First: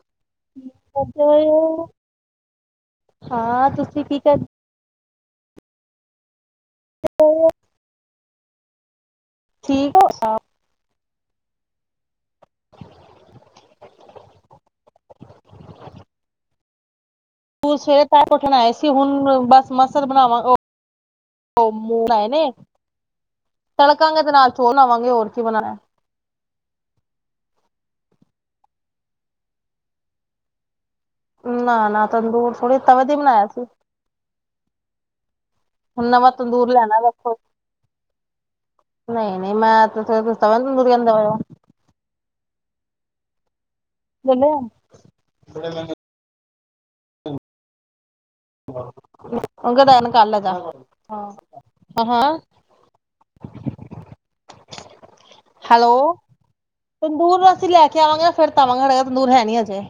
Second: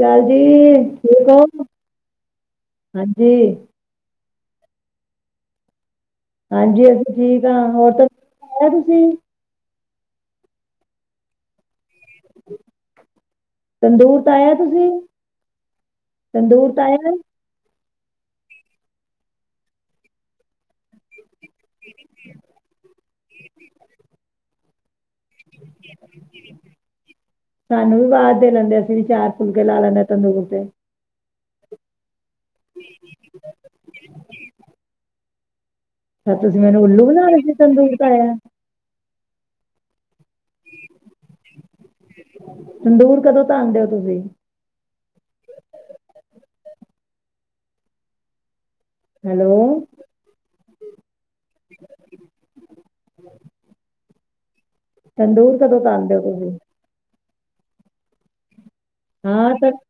ਚਾਲ ਜੀ, ਠੀਕ ਹੋ। ਹਾਂਜੀ। ਹਾਂ ਤੁਸੀਂ ਕੀ ਕਰ ਹਾਂਜੀ। ਅਸੀਂ ਠੀਕ ਹਾਂ। ਹੋਰ ਤਾਂ ਕ ਤੁਸੀਂ ਠੀਕ, ਤੰਦੂਰ ਤਾਆ ਆਇਆ। ਤੁਸੀਂ ਤੰਦੂਰ ਤ- ਆਆ ਤੂੰ ਸਵੇਰੇ ਤ ਉਠਣ ਆਏ ਸੀ ਹੁਣ, ਬਸ ਮਸ ਬਣਾਵਾਂਗੇ। ਉਹ ਆਏ ਨੇ ਤੜਕਾਂਗੇ ਤੇ ਨਾਲ ਚੋਲ ਬਨਾਵਾਂਗੇ, ਹੋਰ ਕੀ ਬਣਾਇਆ। ਸਾਨੂੰ ਵੀ ਆਵਾਜ਼ ਦੇ ਲੈਂਦੇ। ਅਸੀਂ ਵੀ ਚਾਰ ਫੁਲਕੇ ਲਾ ਲੈਂਦੇ ਹ ਤੰਦੁਰ ਤੇ ਨਾ -ਨਾ ਤੰਦੂਰ ਥੋੜੀ ਤਵ ਬਣਾਇਆ ਸੀ। ਹੁਣ ਨਵਾਂ ਅ ਤੁਸੀਂ ਤੰਦੂਰ ਮੈਨੂੰ ਲੈਣਾ ਉੱਲੂ ਵੇਖੋ ਬਣਾਉਣ ਚ ਤੰਦੂ ਤਾਾਇਆ। ਨਹੀਂ ਮੈਂ ਤੁ ਤਵ ਦਰੀ ਜਾਂਦਾ ਵਇਆ [unintelligible] ਤੰਦੂਰ ਕਦੋਂ ਤਨਦੇ। ਲੈ ਆ। ਹੈਲੋ ਨੂੰ ਕਿਹਾ-ਦਾਨ ਕਰ -ਦਾਨ ਤੰਦੂਰ ਕਦੋਂ ਤਆਉਦੇ ਹੋ ਤੁਸੀਂ ਦੂਰ ਨੂੰ ਅਸੀਂ ਲੈ ਕੇ ਆਵਾਂਗੇ ਫਿਰ ਧਵਾਂਗੜ [unintelligible] ਤੰਦੂਰ ਹੈ ਹਾਂ ਨੀ ਤਾਂ ਅਜੇ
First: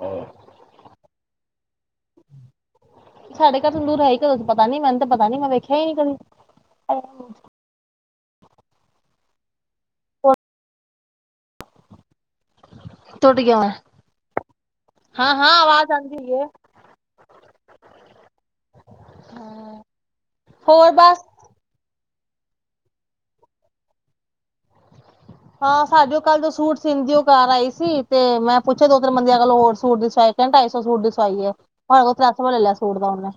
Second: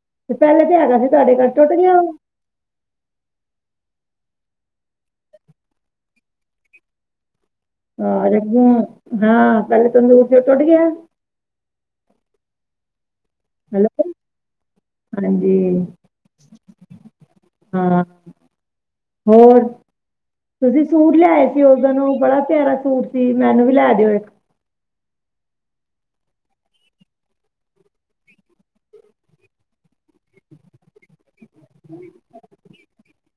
ਹੱ ਤੇ ਪਹਿਲੇ ਤੇ ਹੈਗਾ ਸੀ ਤੁਹਾਡੇ ਘਰ ਟੁੱਟ ਗਿਆ ਵਾ ਸਾਡੇ ਘਰ ਤੋਂ ਦੂਰ ਹੈ ਹੀ ਕਦੋਂ ਤੋਂ ਪਤਾ ਨੀ ਮੈਨੂੰ ਪਤਾ ਨੀ ਮੈਂ ਵੇਖਿਆ ਹੀ ਨੀ ਕਦੇ ਆਹ। ਹਾਂ, ਪਹਿਲੇ ਤੂੰਦੁਰ ਸੀ ਉਹ ਹੁਣ ਟੁਟ ਗਿਆ। ਟੁੱਟ ਗਿਆ ਹੈਲੋ, ਹਾਂ-ਹਾਂ ਹਾਂਜੀ। ਆਵਾਜ਼ ਆਂਦੀ ਏ ਹਾਂ, ਹੋਰ ਤੁਸੀਂ ਹੋਰ ਸੂਟ ਬਸ ਲਿਆਏ ਸੀ ਉਦ ਨੂੰ ਬੜਾ ਪਿਆਰਾ ਸੂਟ ਸੀ। ਮੈਨੂੰ ਵੀ ਲੈ ਦਿਓ ਇੱਕ ਹਾਂ, ਸਾਡੇ ਕੱਲ ਜੋ ਸੂਟ ਸੀਂਦੀ ਉਹ ਘਰ ਆਈ ਸੀ। ਤੇ ਮੈਂ ਪੁੱਛਿਆ ਦੋ -ਤਿੰਨ ਬੰਦ ਕਲ ਹੋਰ ਸੂਟ ਦੀ ਸਵਾਏ ਦੋ- ਢਾਈ ਸੌ ਸੂਟ ਦੀ ਸਵਾਈ ਹੈ। ਹ ਕੋਲ ਤ੍ਰੈ ਸੌ ਵਾਲ ਲੈ ਲਿਆ ਸੂਟ ਦਾ ਹਣਨੇ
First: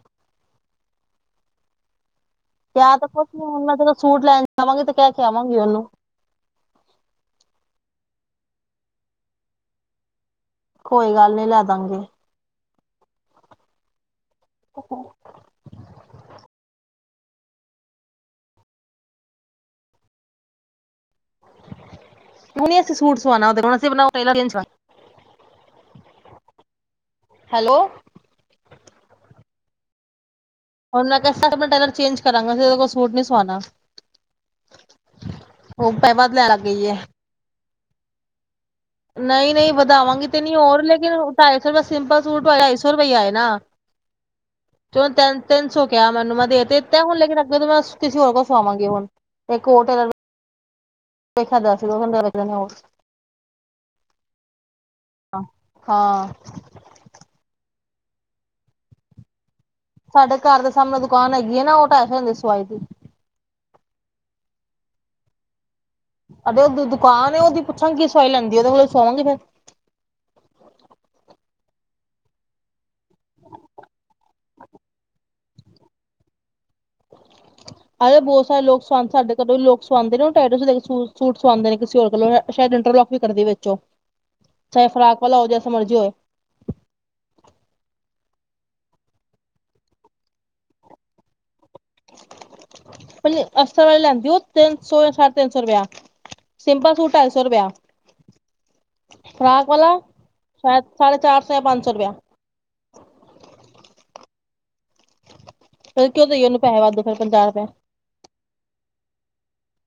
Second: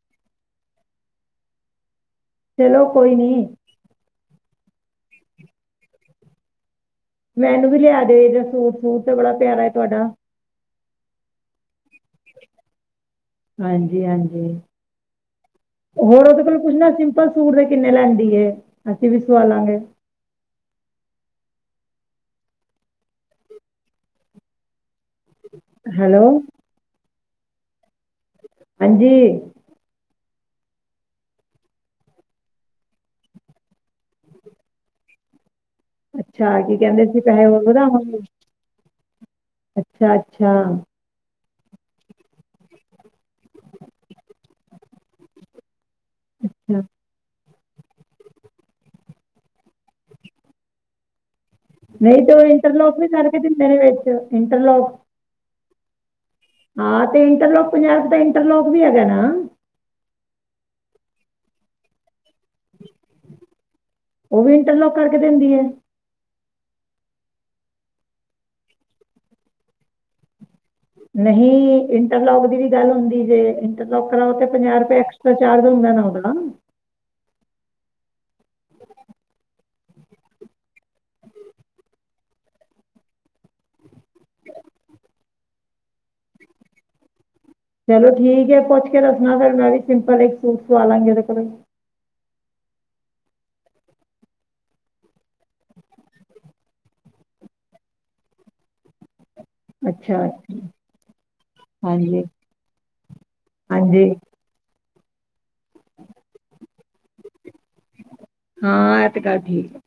ਚਲੋ ਯ ਤਾਂ ਕੋਈ ਕੁਛ ਨੀ ਨਹੀਂ ਹੁਣ ਮੈਂ ਸੂਟ ਲੈਣ ਜਵਾਂਗੀ ਤੇ ਕਹਿ ਕੇ ਆਵਾਂਗੀ ਉਹਨੂੰ ਮੈਨੂੰ ਵੀ ਲਿਆ ਦਿਓਦਾ ਸੂਟ ਸੂਟ ਤਾਂ ਬੜਾ ਪਿਆਰਾ ਤੁਹਾਡਾ ਕੋਈ ਗੱਲ ਨਹੀ ਲੈ ਦਾਂ ਗੀ ਹਾਂਜੀ ਹਾਂਜੀ ਹੋਰ ਉਹਦੇ ਕੋਲ ਪੁੱਛਣਾ ਕਿ ਸਿਪਲ ਸੂਟ ਦੇ ਕਿੰਨੇ ਲੈਂਦੀ ਏ ਅਸੀਂ ਵੀ ਸਆਾਲਾਂਗੇ ਹੁਣ ਨੀ ਅਸੀਂ ਸੂਟ ਸਵਾਣਾ ਉਹਦੇ ਕੋਲ ਅਸੀ ਆਪਣਾ ਟੇਲਰ ਚੇਜ ਹੈਲੋ ਹੈਲੋ ਹਾਂਜੀ ਹੁਣ ਮੈਂ ਕਿਹਾ ਆਪਣਾ ਟੇਲਰ ਚੇਂਜ ਕਰਾਂਗਾ ਉਸ ਕੋਲ ਸੂਟ ਨੀ ਸਵਾਣਾ ਉਹ ਪੈ ਵੱਧ ਲੈਣ ਅੱਛਾ ਲੱਗ ਕੀ ਕਹਿੰਦੇ ਸੀ ਪੈਸੇ ਹੁਰ ਵੱਧਾ ਵਾ ਹਮ ਨਹੀਂ ਨਹੀਂ ਵਧਾਵਾਂਗੀ ਤੇ ਨਹੀ ਹੋਰ ਅੱਛਾ ਲੇਕਿਨ ਢਾਈ ਸੌ ਰੁਪਏ ਸਿੰਪਲ ਸੂਟ ਢਾਈ ਸੌ ਰੁਪਏ ਆਨਾ ਤਿੰਨ ਤਿੰਨ ਸੌ ਕਿਹਾ ਮੈਨੂੰ ਮੈਂ ਦੇਖ ਤੇ ਇਾਂ ਹੁਣ ਲ ਦੀਦੀ ਮੈਂ ਕਿਸੇ ਹੋਰ ਕੋਲ ਸੁਵਾਵਾਂਗੀ ਹੁਣ ਇੱਕ ਹੋਰ ਟੇਲਰ ਵੇਖਿਆ ਦਸ ਦੋ ਘੰਟੇ ਨਹੀਂ ਤੇ ਲੱਗਦੇ ਉਹ ਨੇ ਹੋਰ ਇੰਟਰਲੋਕ ਵੀ ਕਰਕੇ ਦਿੰਦੇ ਨੇ ਵਿੱਚ ਇੰਟਰਲੋਕ ਹਾਂ ਹਾਂ ਤੇ ਇੰਟਰਲੋਕ ਪੰਜਾ ਰੁਪਏ ਤਾਂ ਇੰਟਰਲੋਕ ਵੀ ਹੈਗਾ ਨਾ ਸਾਡੇ ਘਰ ਦੇ ਸਾਹਮਣੇ ਦੁਕਾਨ ਹੈਗੀ ਹੈ ਨਾ ਉਹ ਢਾਈ ਸੋ ਹੁੰਦੇ ਸੀ ਸੋਵਾ ਸੀ ਤੇ ਲੋਂ ਕਰਕੇ ਦਿੰਦੀਆਂ ਆਰੇ ਉਸ ਦੁਕਾਨ ਉਹਦੀ ਪੁੱਛਾਂਗੇ ਕੀ ਸਵਾਈ ਲੈਂਦੀ ਉਹਦੇ ਕੋਲ ਸਵਾਵਾਂਗੇ ਫੇਰ ਨਹੀਂ ਇੰਟਰਲੋਕ ਦੀ ਵੀ ਗੱਲ ਹੁੰਦੀ ਜੇ ਇੰਟਰਲੋਕ ਕਰਾਓ ਤੇ ਪੰਜਾਹ ਰੁਪਏ ਐਕਸਟਰਾ ਚਾਰਜ ਹੁੰਦਾ ਨਾ ਉਹਦਾ ਆ ਬਹੁਤ ਸਾਰੇ ਲੋਕ ਸਦੇ ਸਾਡੇ ਕੋਲੋਂ ਲੋਕ ਸਵਾਂਦੇ ਨੇੂ ਸੂਟ ਸਵਾਉਂਦੇ ਨੇ ਕਿਸੇ ਹੋਰਲੋਂ ਸ਼ਾਇਦ ਇੰਟਰਲੋਕ ਵੀ ਕਰਦੀ ਵਿਚੋ ਚਾਹੇ ਫਰਾਕ ਵਾਲਾ ਹੋ ਜਸਾ ਮਰਜ਼ੀ ਹੋਏ ਚਲੋ ਠੀਕ ਹੈ ਪੁੱਛ ਕੇ ਦੱਸਣਾ ਫਿਰ ਮੈਂ ਵੀ ਸਿੰਪਲ ਇੱਕ ਸੂਟ ਸਵਾ ਲਾਂਗੀ ਉਹਦੇ ਕੋਲੋਂ ਅਸਲ ਵਾਲੀ ਲੈਂਦੀ ਹੋ ਤਿੰਨ ਸੌ ਜਾਂ ਸਾਢੇ ਤਿੰਨ ਸੌ ਰੁਪਇਆ ਸਿੰਪਲ ਸੂਟ ਢਾਈ ਸੌ ਰੁਪਇਆ ਫਰਾਕ ਵਾਲਾ ਅੱਛਾ ਸ਼ਾਇਦ ਸਾਢੇ ਚਾਰ ਸੌ ਜਾਂ ਪੰਜ ਸੌ ਰੁਪੀਆ ਹਾਂਜੀ ਹਾਂਜੀ ਫਿਰ ਕਿਉਂ ਦਈਏ ਉਹਨੂੰ ਪੈਸੇ ਵੱਧ ਫੇਿਰ ਪੰਜਾਹ ਰੁਪਏ ਹਾਂ ਇਹ ਤੇ ਗੱਲ ਠੀਕ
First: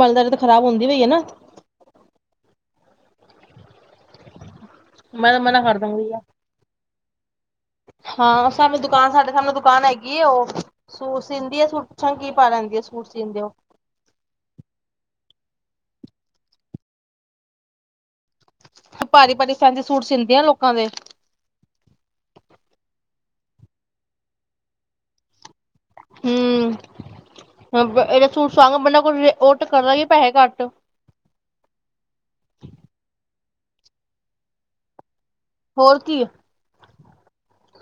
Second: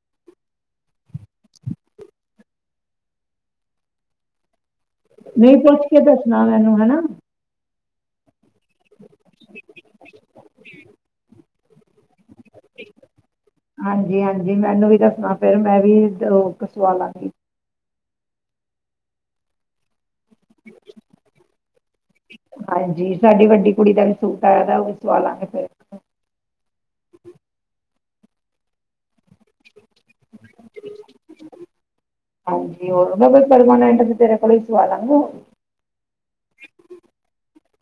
ਮਲਦਰਦ ਖ਼ਰਾਬ ਹੁੰਦੀ ਪਈ ਹੈ ਨਾ ਮੈਂ ਤਾਂ ਨਹੀਂ ਮਨਾ ਕਰ ਪੁੱਛ ਕੇ ਦੂੰਗੀ ਆ ਦੱਸਣਾ ਮੈਨੂੰ ਹੈ ਨਾ ਹਾਂ ਸਾਨੂੰ ਦੁਕਾਨ ਸਾਡੇ ਸਾਨੂੰ ਦੁਕਾਨ ਹੈਗੀ ਉਹ ਸੂਟ ਸੀਂਦੀ ਆ ਪੁਛਾ ਗੀ ਕੀ ਭਾਅ ਲੈਂਦੀ ਆ ਸੂਟ ਸੀੀਂਦੇ ਉਹ ਹਾਂਜੀ ਹਾਂਜੀ ਮੈਨੂੰ ਵੀ ਦੱਸਣਾ ਫਿਰ ਮੈਂ ਵੀ ਉਦਰੋ ਸਵਾਲਾਂਗੀ ਭਾਰੀ ਭਾਰੀ ਫੈਸੀ ਸੂਟ ਸੀਦੀ ਤੇ ਲੋਕਾਂ ਦੇ ਹਾਂਜੀ ਸਾਡੀ ਵੱਡੀ ਕੁੜੀ ਦਾ ਵੀ ਸੂਟ ਆਇਆ ਤਾਂ ਉਹ ਵੀ ਸਵਾ ਲਾਂਗੇ ਫੇਰ ਹਮ ਇਹਦਾ ਸੂਟ ਸੁਵਾਗ ਬੰਨਾ ਕੋ ਉਹਟ ਕਰਦਾ ਗੀ ਪੈਸੇ ਘੱਟ ਬੜ ਮ ਇਂ ਤੇਰੇ ਕੋਲਈ ਸਵਾਾਲਾਂ ਨੂੰ ਹੋਰ ਕੀ ਆ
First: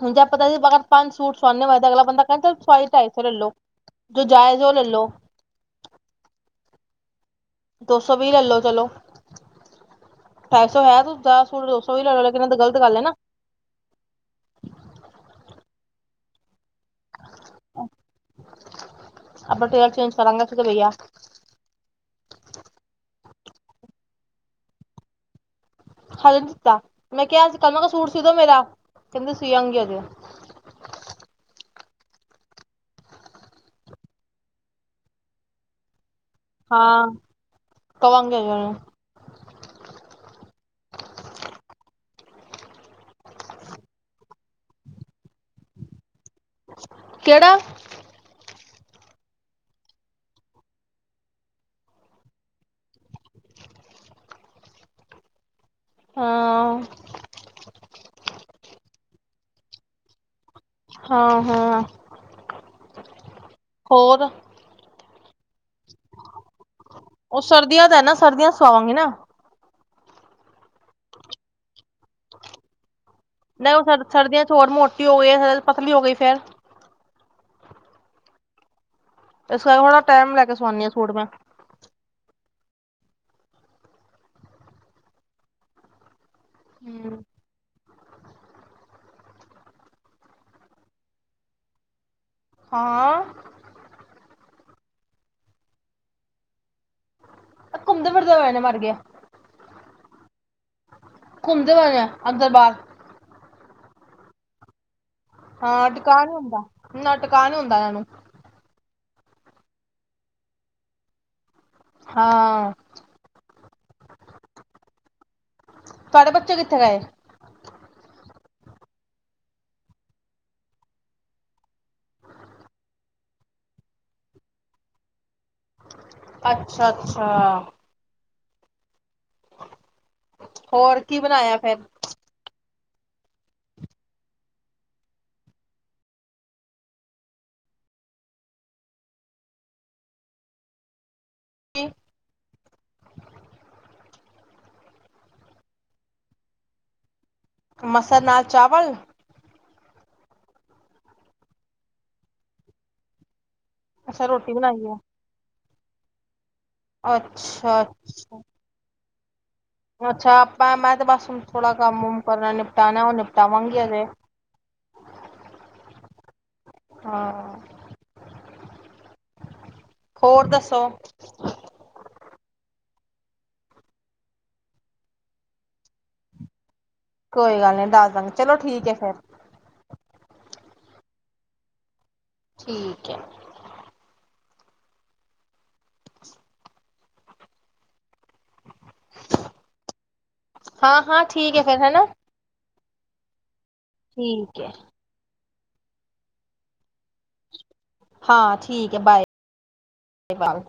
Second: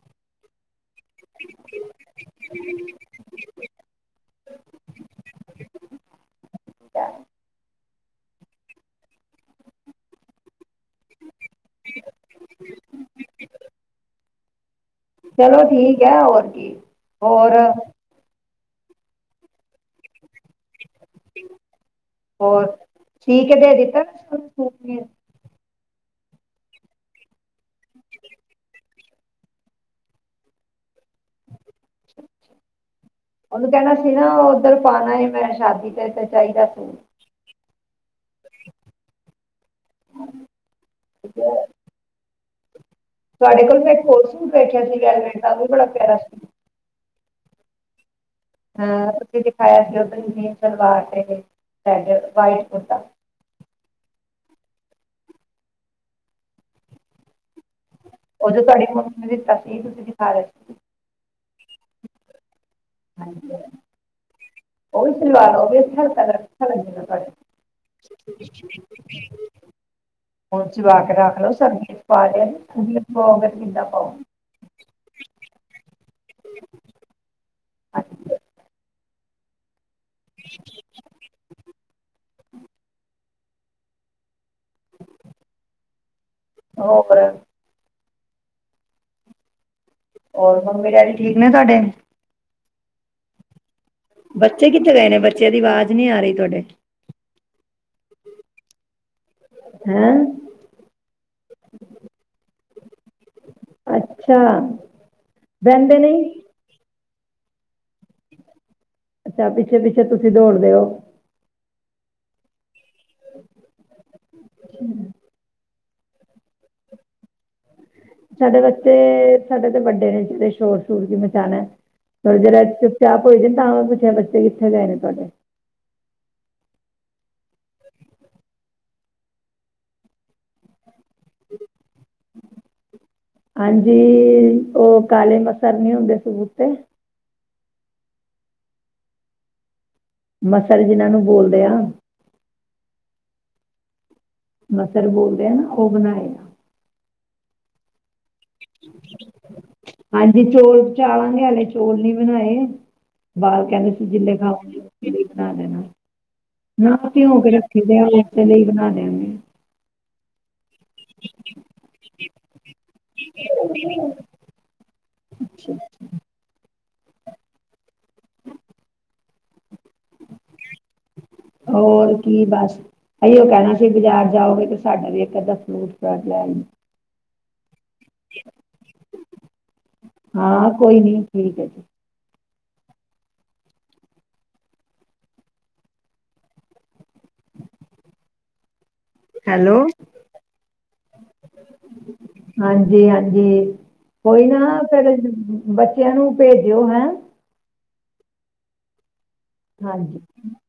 ਹੁਣ ਜੇ ਆਪਾਂਤਾ ਸੀ ਪੰਜ ਸੂਟ ਸਆੇ ਹੋਏ ਅਗਲਾ ਬੰਦਾ ਕਹਣਦਾ ਚ ਸਵਾਈ ਢਾਈ ਸੌ ਲੈਲੋ ਜੋ ਜਾਇਜ਼ ਉਹ ਲੈਲੋ ਦੋ ਸੌ ਵੀ ਲੈਲੋ ਚਲੋ ਅਠਾਈ ਸੌ ਹੈ ਤੁਦਾ ੋਣ ਦੋ ਸੋ ਵੀ ਲੈ ਲਓ ਲੇਕਿਨ ਇਹ ਦੀ ਗਲਤ ਗੱਲ ਹੈ ਨਾ ਚਲੋ ਠੀਕ ਹੈ ਹੋਰ ਕੀ ਹੋਰ ਅਪ ਟ ਅ ਚ ਰਗਾ ਸੀ ਤੇ ਵਈਆ ਠੀਕ ਦੇ ਦਿੱਤਾ ਹਜੇ ਨ ਦਿੱਤਾ ਮੈਂ ਕਿਹਾ ਸੀ ਕੱਲ ਮੈਂ ਕਿਹਾ ਸੂਟ ਸੀਦੋ ਮੇਰਾ ਕਹਿੰਦੇ ਸੀ ਆਗੀ ਉਹਜ ਉਹਨੂੰ ਕਹਿਣਾ ਸੀ ਨਾ ਉੱਧਰ ਪਾਉਣਾ ਸੀ ਮੈਂ ਸ਼ਾਦੀ ਤੇ ਚਾਹੀਦਾ ਸੀ ਕਵਾਾਂਗੇ ਜਾਣੇ ਤੇਕ ਤੁਹਾਡੇ ਕੋਲ ਮੈਂ ਇੱਕ ਹੋਰ ਸੂਟ ਬੈਠਿਆ ਸੀ ਵੈਲਵਟ ਦਾ ਉਹ ਵੀ ਬੜਾ ਪਿਆਰਾ ਸੀੂ ਕਿਹੜਾ ਅਹ ਉੱਥੇ ਦਿਖਾਇਆ ਸੀ ਉਧਰ ਹੀ ਸਲਵਾਰ ਤੇ ਰੈਡ ਵਾਈਟ ਕੁਤਾ ਹਾਂ ਉਦੋਂ ਤੁਹਾਡੇ ਫੋਨ ਨੇ ਦਿੱਤਾ ਸੀ ਤੁਸੀਂ ਦਿਖਾ ਰਹੇ ਸੀ ਹਾਂ ਹਾਂ ਹਾਂਜੀ ਹੋਰ ਉਹਹੀ ਸਵਾ ਉਹ ਵੀ ਕਰ ਉਹ ਸਰਦੀਆਂ ਦਾ ਨਾ ਸਰਦੀਆਂ ਸਵਾਵਾਂਗੀ ਨਾ ਹੁਣ ਜਵਾ ਕੇ ਰੱਖ ਲਓ ਸਰਦੀ ਚ ਪਾ ਲਿਆ ਚ ਪਾਓਗੇ ਤੇ ਨਹੀਂ ਉਹ ਕਿੱਦਾਂ ਸਰ ਪਾਓ ਸਰਦੀਆਂ ਚ ਹੋਰ ਮੋਟੀ ਹੋ ਗਈ ਪਸਲੀ ਹੋ ਗਈ ਫੇਰ ਅਾਂਜੀ ਰਸ ਖ ਟਾਈਮ ਲੈ ਕੇ ਸਵਾਣੀ ਆ ਸੂਟ ਮੈਂ ਹੋ ਬ ਹੂੰ ਹੋਰ ਮੰਮੀ ਡੈਡੀ ਠੀਕ ਨੇ ਤੁਹਾਡੇ ਹਾਂ ਬੱਚੇ ਕਿੱਥੇ ਗਏ ਨੇ ਬੱਚਿਆਂ ਦੀ ਆਵਾਜ਼ ਨੀ ਆ ਰਹੀ ਤੁਹਾਡੇ ਘੁੰਮਦੇ ਫਿਰਦਾ ਹੋਇਆਨ ਮਰ ਗਿਆ ਹੈਂ ਘੁੰਮਦੇ ਹੋਣੇ ਆ ਅੰਦਰ ਬਾਹਰ ਅੱਛਾ ਹਾਂ ਬਹਿੰਦੇ ਨਹੀਂ ਦੁਕਾਨ ਹੁੰਦਾ ਟਕਾ ਨਹੀਂ ਹੁੰਂਦਾ ਇਹਨਾਂ ਨੂੰ ਅੱਛਾ ਪਿੱਛੇ ਪਿੱਛੇ ਤੁਸੀਂ ਦੌੜਦੇ ਹੋ ਹਾਂ ਹਮ ਤੁਹਾਡੇ ਬੱਚੇ ਕਿੱਥੇ ਗਏ ਸਾਡੇ ਬੱਚੇ ਸਾਡੇ ਤੇ ਵੱਡੇ ਨੇ ਜੇ ਸ਼ੋਰ ਸ਼ੋਰ ਕੀ ਮਚਾਣਾ ਥੋੜੇ ਜਿ ਚੁੱਪ ਚਾਪ ਹੋ ਜਾ ਤਾਂ ਪੁੱਛਿਆ ਬੱਚੇ ਕਿੱਥੇ ਗਏ ਨੇ ਤੁਹਾਡੇ ਅੱਛਾ ਅੱਛਾ ਹੋਰ ਕੀ ਬਣਾਇਆ ਫਿਰ ਹਾਂਜੀ ਉਹ ਕਾਲੇ ਮਸਰ ਨਹੀ ਹੁੰਦੇ ਸਬੂਤੇ ਮਸਰ ਜਿਹਨਾ ਨੂੰ ਬੋਲਦੇ ਆ ਮਸਰ ਬੋਲਦੇ ਆ ਨਾ ਉਹ ਬਣਾਏ ਆ ਮਸਰ ਨਾਲ ਚਾਵਲ ਹਾਂਜੀ ਚੋਲ ਚਾੜਨੇ ਹਲੇ ਚੋਲ ਨਹੀਂ ਬਣਾਏ ਬਾਲ ਕਹਿੰਦੇ ਸੀ ਅੱਛਾ ਜਿੰੇ ਰੋਟੀ ਬਣਾਈ ਹੈ ਖਾਗੇ ਬਣਾ ਦੇਣਾ ਨਾ ਪਿਓ ਕੇ ਅੱਛਾ ਰੱਖੀ ਦੇ ਅੱਛਾ ਉਸੇ ਲਈ ਬਣਾ ਲਿਆਂਦੇ ਅੱਛਾ ਮੈਂ ਤੇ ਬਸ ਹੁਣ ਥੋੜ੍ਹਾ ਕੰਮਮ ਕਰਨਾ ਨਿਪਟਾਨਾਨਾ ਉਹੁ ਨਿਪਟਾਵਾਂਗੇਜ ਹਾਂ ਹੋਰ ਦੱਸੋ ਹੋਰ ਕੀ ਬੱਸ ਅਸੀ ਉਹ ਕਹਿਣਾ ਸੀ ਬਾਜ਼ਾਰ ਜਾਓਗੇ ਤੇ ਸਾਡਾ ਵੀ ਇੱਕ ਅੱਧਾ ਫਰੂਟ ਫਰਟ ਲੈ ਲਈ ਕੋਈ ਗੱਲ ਨਹੀਂੀ ਦੱਸ ਦਾਂਗੇ ਚਲੋ ਠੀਕ ਹੈ ਫੇਰ ਹਾਂ ਕੋਈ ਨੀ ਠੀਕ ਹੈ ਜੀ ਠੀਕ ਹੈ ਹੈਲੋ ਹਾਂ ਹਾਂ ਠੀਕ ਹੈ ਫੇਿਰ ਹੈਨਾ ਜੀ ਹਾਂਜੀ ਕੋਈ ਠੀਕ ਹੈ ਨਾ ਫਿਰ ਬੱਚਿਆਂ ਨੂੰ ਭੇਜਿਓ ਹੈਂ ਹਾਂ ਠੀਕ ਹੈ ਬਾਏ ਹਾਂਜੀ ਬਾਏ